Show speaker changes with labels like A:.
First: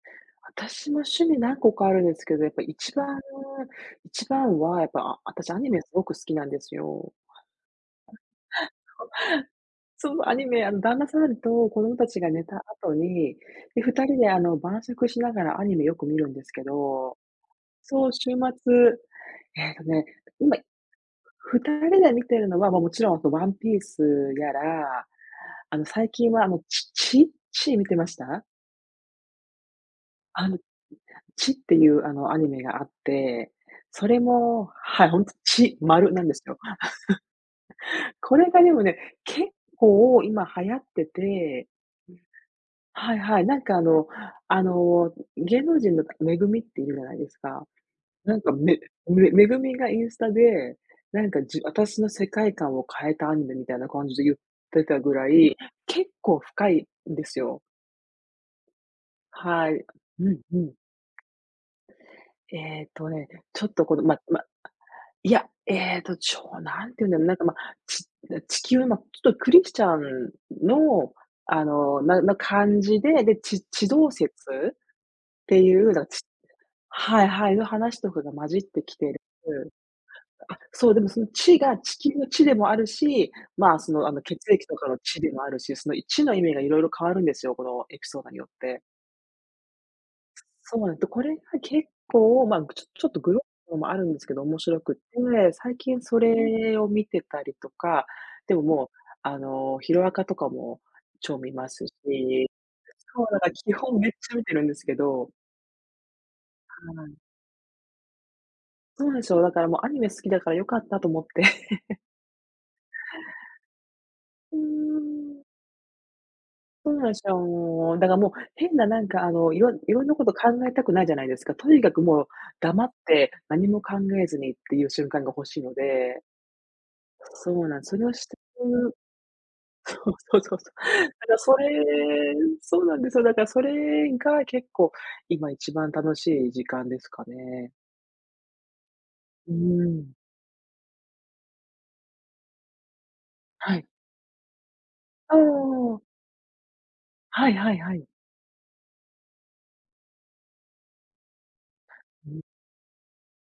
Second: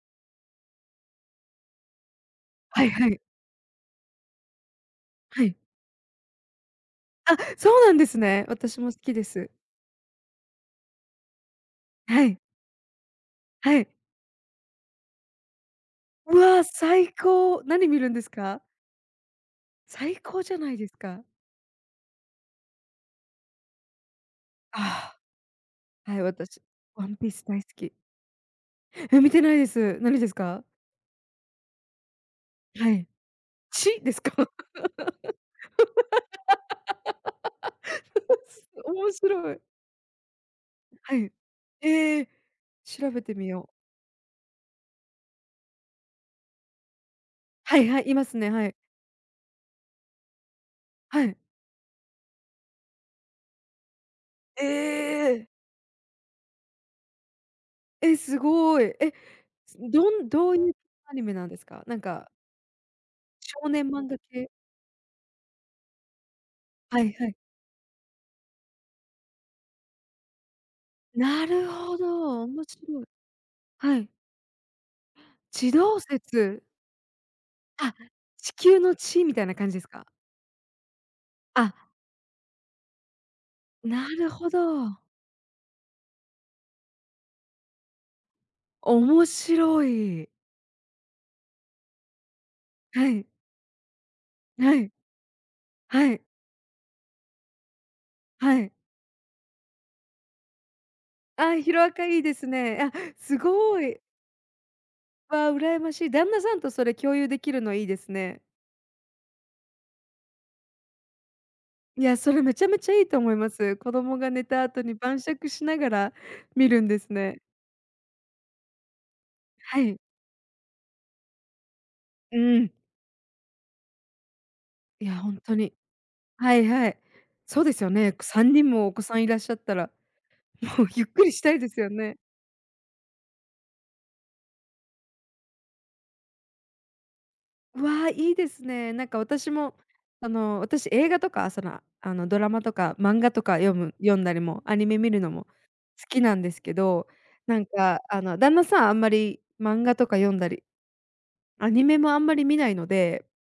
A: 私も趣味何個かあるんですけど、やっぱい
B: はい
A: ち
B: は
A: ばん
B: い。
A: 1番は、やっぱ、ああた
B: は
A: し
B: い。
A: アニメ凄く好きなんですよ。
B: あ、そうなんですね。私も好きです。
A: そうそう、アニメ。あの、旦那さんと子供達
B: は
A: が
B: い。
A: 寝た後に、
B: は
A: で、
B: い。
A: 2人で、あの、晩酌しながらアニメよく見るん
B: う
A: ですけ
B: わ、最
A: ど。
B: 高、何見
A: そ
B: るん
A: う
B: です
A: 週
B: か？
A: 末。ええとね、
B: 最高じ
A: 今、
B: ゃないですか。
A: 2人で見てるのは、ま、もちろんワンピースやら、
B: あ
A: あの、最
B: あ。はい、
A: 近は、あの、
B: 私、
A: チ
B: ワンピー
A: チ、
B: ス大好
A: チ見
B: き。
A: てました？
B: え、見てないです。何です
A: あの、
B: か？
A: チっていう、あの、アニメがあ
B: は
A: っ
B: い。
A: て、
B: チ、
A: そ
B: で
A: れ
B: すか？
A: もはい、ほんと、チ、丸なんですよ。こ れが
B: つ、
A: でもね、
B: 面
A: 結
B: 白い。
A: 構今流行って
B: はい。
A: て
B: ええ、調
A: はい
B: べて
A: はい、
B: み
A: なん
B: よう。
A: か、あのあの、ん、芸能人の MEGUMI っているじゃないですか。
B: はいはい、いま
A: な
B: す
A: ん
B: ね、
A: か、
B: はい。
A: めめ MEGUMI がインスタで、な
B: は
A: ん
B: い。
A: か、じ私の世界観を変えたアニメみたいな感じで言っ
B: え
A: てたぐら
B: え！
A: い、結構深いんですよ。
B: え、すごい。え、
A: はい。
B: ん、どん
A: うん
B: どう
A: う
B: い
A: ん。
B: うアニメなんですか？なんか
A: ええとね、ちょ
B: 少
A: っと、
B: 年
A: この、
B: 漫画
A: まま、
B: 系？
A: いや、ええと、ちょなんて
B: は
A: 言うん
B: い
A: だろ
B: は
A: う、な
B: い。
A: んかま、ちな地球のちょっとクリスチャンの、
B: な
A: あ
B: るほ
A: の、なの
B: ど、面
A: 感じ
B: 白い。
A: で、で、ち地
B: はい。
A: 動説って
B: 地
A: いう、
B: 動
A: なんチ
B: 説。
A: はいはい、の
B: あ、
A: 話とかが混
B: 地
A: じっ
B: 球
A: て
B: の
A: きてる
B: 地みたいな感じですか？
A: あ、そう、でも、そのチ
B: あ。
A: が地球のチでもあるし、まあ、その、
B: な
A: あの、
B: る
A: 血
B: ほ
A: 液とかの
B: ど。
A: チでもあるし、そのいチの意味がいろいろ変わるんですよ、このエピソードによって。
B: 面白い。
A: すそうなの。で、これが結構、ま、ぐちょちょ
B: は
A: っと
B: い。
A: グロのもあるんですけど、面
B: は
A: 白
B: い。
A: くて、最近
B: は
A: そ
B: い。
A: れを見てたりとか、で
B: は
A: も、
B: い。
A: もう、あの、ヒロアカとかも超見
B: あ、
A: ま
B: ヒロ
A: す
B: アカいいです
A: し、
B: ね。あ、
A: そう、な
B: す
A: んか基
B: ご
A: 本
B: い。
A: めっちゃ見てるんですけど。
B: わ、羨ましい。旦那さんとそれ
A: は
B: 共
A: い。
B: 有できるのいいですね。
A: そうなんすよ、だからもうアニメ好きだからよかったと思って。
B: いや、それめちゃめちゃいいと思います。子供が寝
A: うー
B: た後に晩
A: ん。
B: 酌しながら見るん
A: そん
B: で
A: な
B: す
A: んしたら、
B: ね。
A: もう、だか、もう、変な、なんか、あの、いろ
B: は
A: い
B: い。
A: ろんなこと考えたくないじゃないですか。とにかくもう
B: うーん。
A: 黙って、何も考えずにっていう
B: い
A: 瞬
B: や、
A: 間が
B: ほん
A: 欲
B: と
A: しいの
B: に。
A: で。
B: はいはい。
A: そ
B: そう
A: う
B: で
A: な
B: す
A: ん、
B: よ
A: それを
B: ね。く
A: して
B: 3人もお
A: る
B: 子さんいらっしゃったら、
A: そうそうそうそう、
B: もうゆっ
A: だ
B: くり
A: から
B: した
A: そ
B: い
A: れ
B: ですよね。
A: そうなんですよ、だからそれが結構今一番楽しい時間ですかね。
B: わあ、いいですね。なんか、私
A: うー
B: も、
A: ん。
B: あの、私映画とか、その、ああの、ドラマとか漫画とか読
A: はい。
B: む読んだりもアニメ見るの
A: お
B: も、
A: お。
B: 好きなんですけど、
A: はい
B: なん
A: はいは
B: か、
A: い。
B: あの、旦那さんあんまり漫画とか読んだり、アニメもあんまり
A: [unintelligible]
B: 見ないので。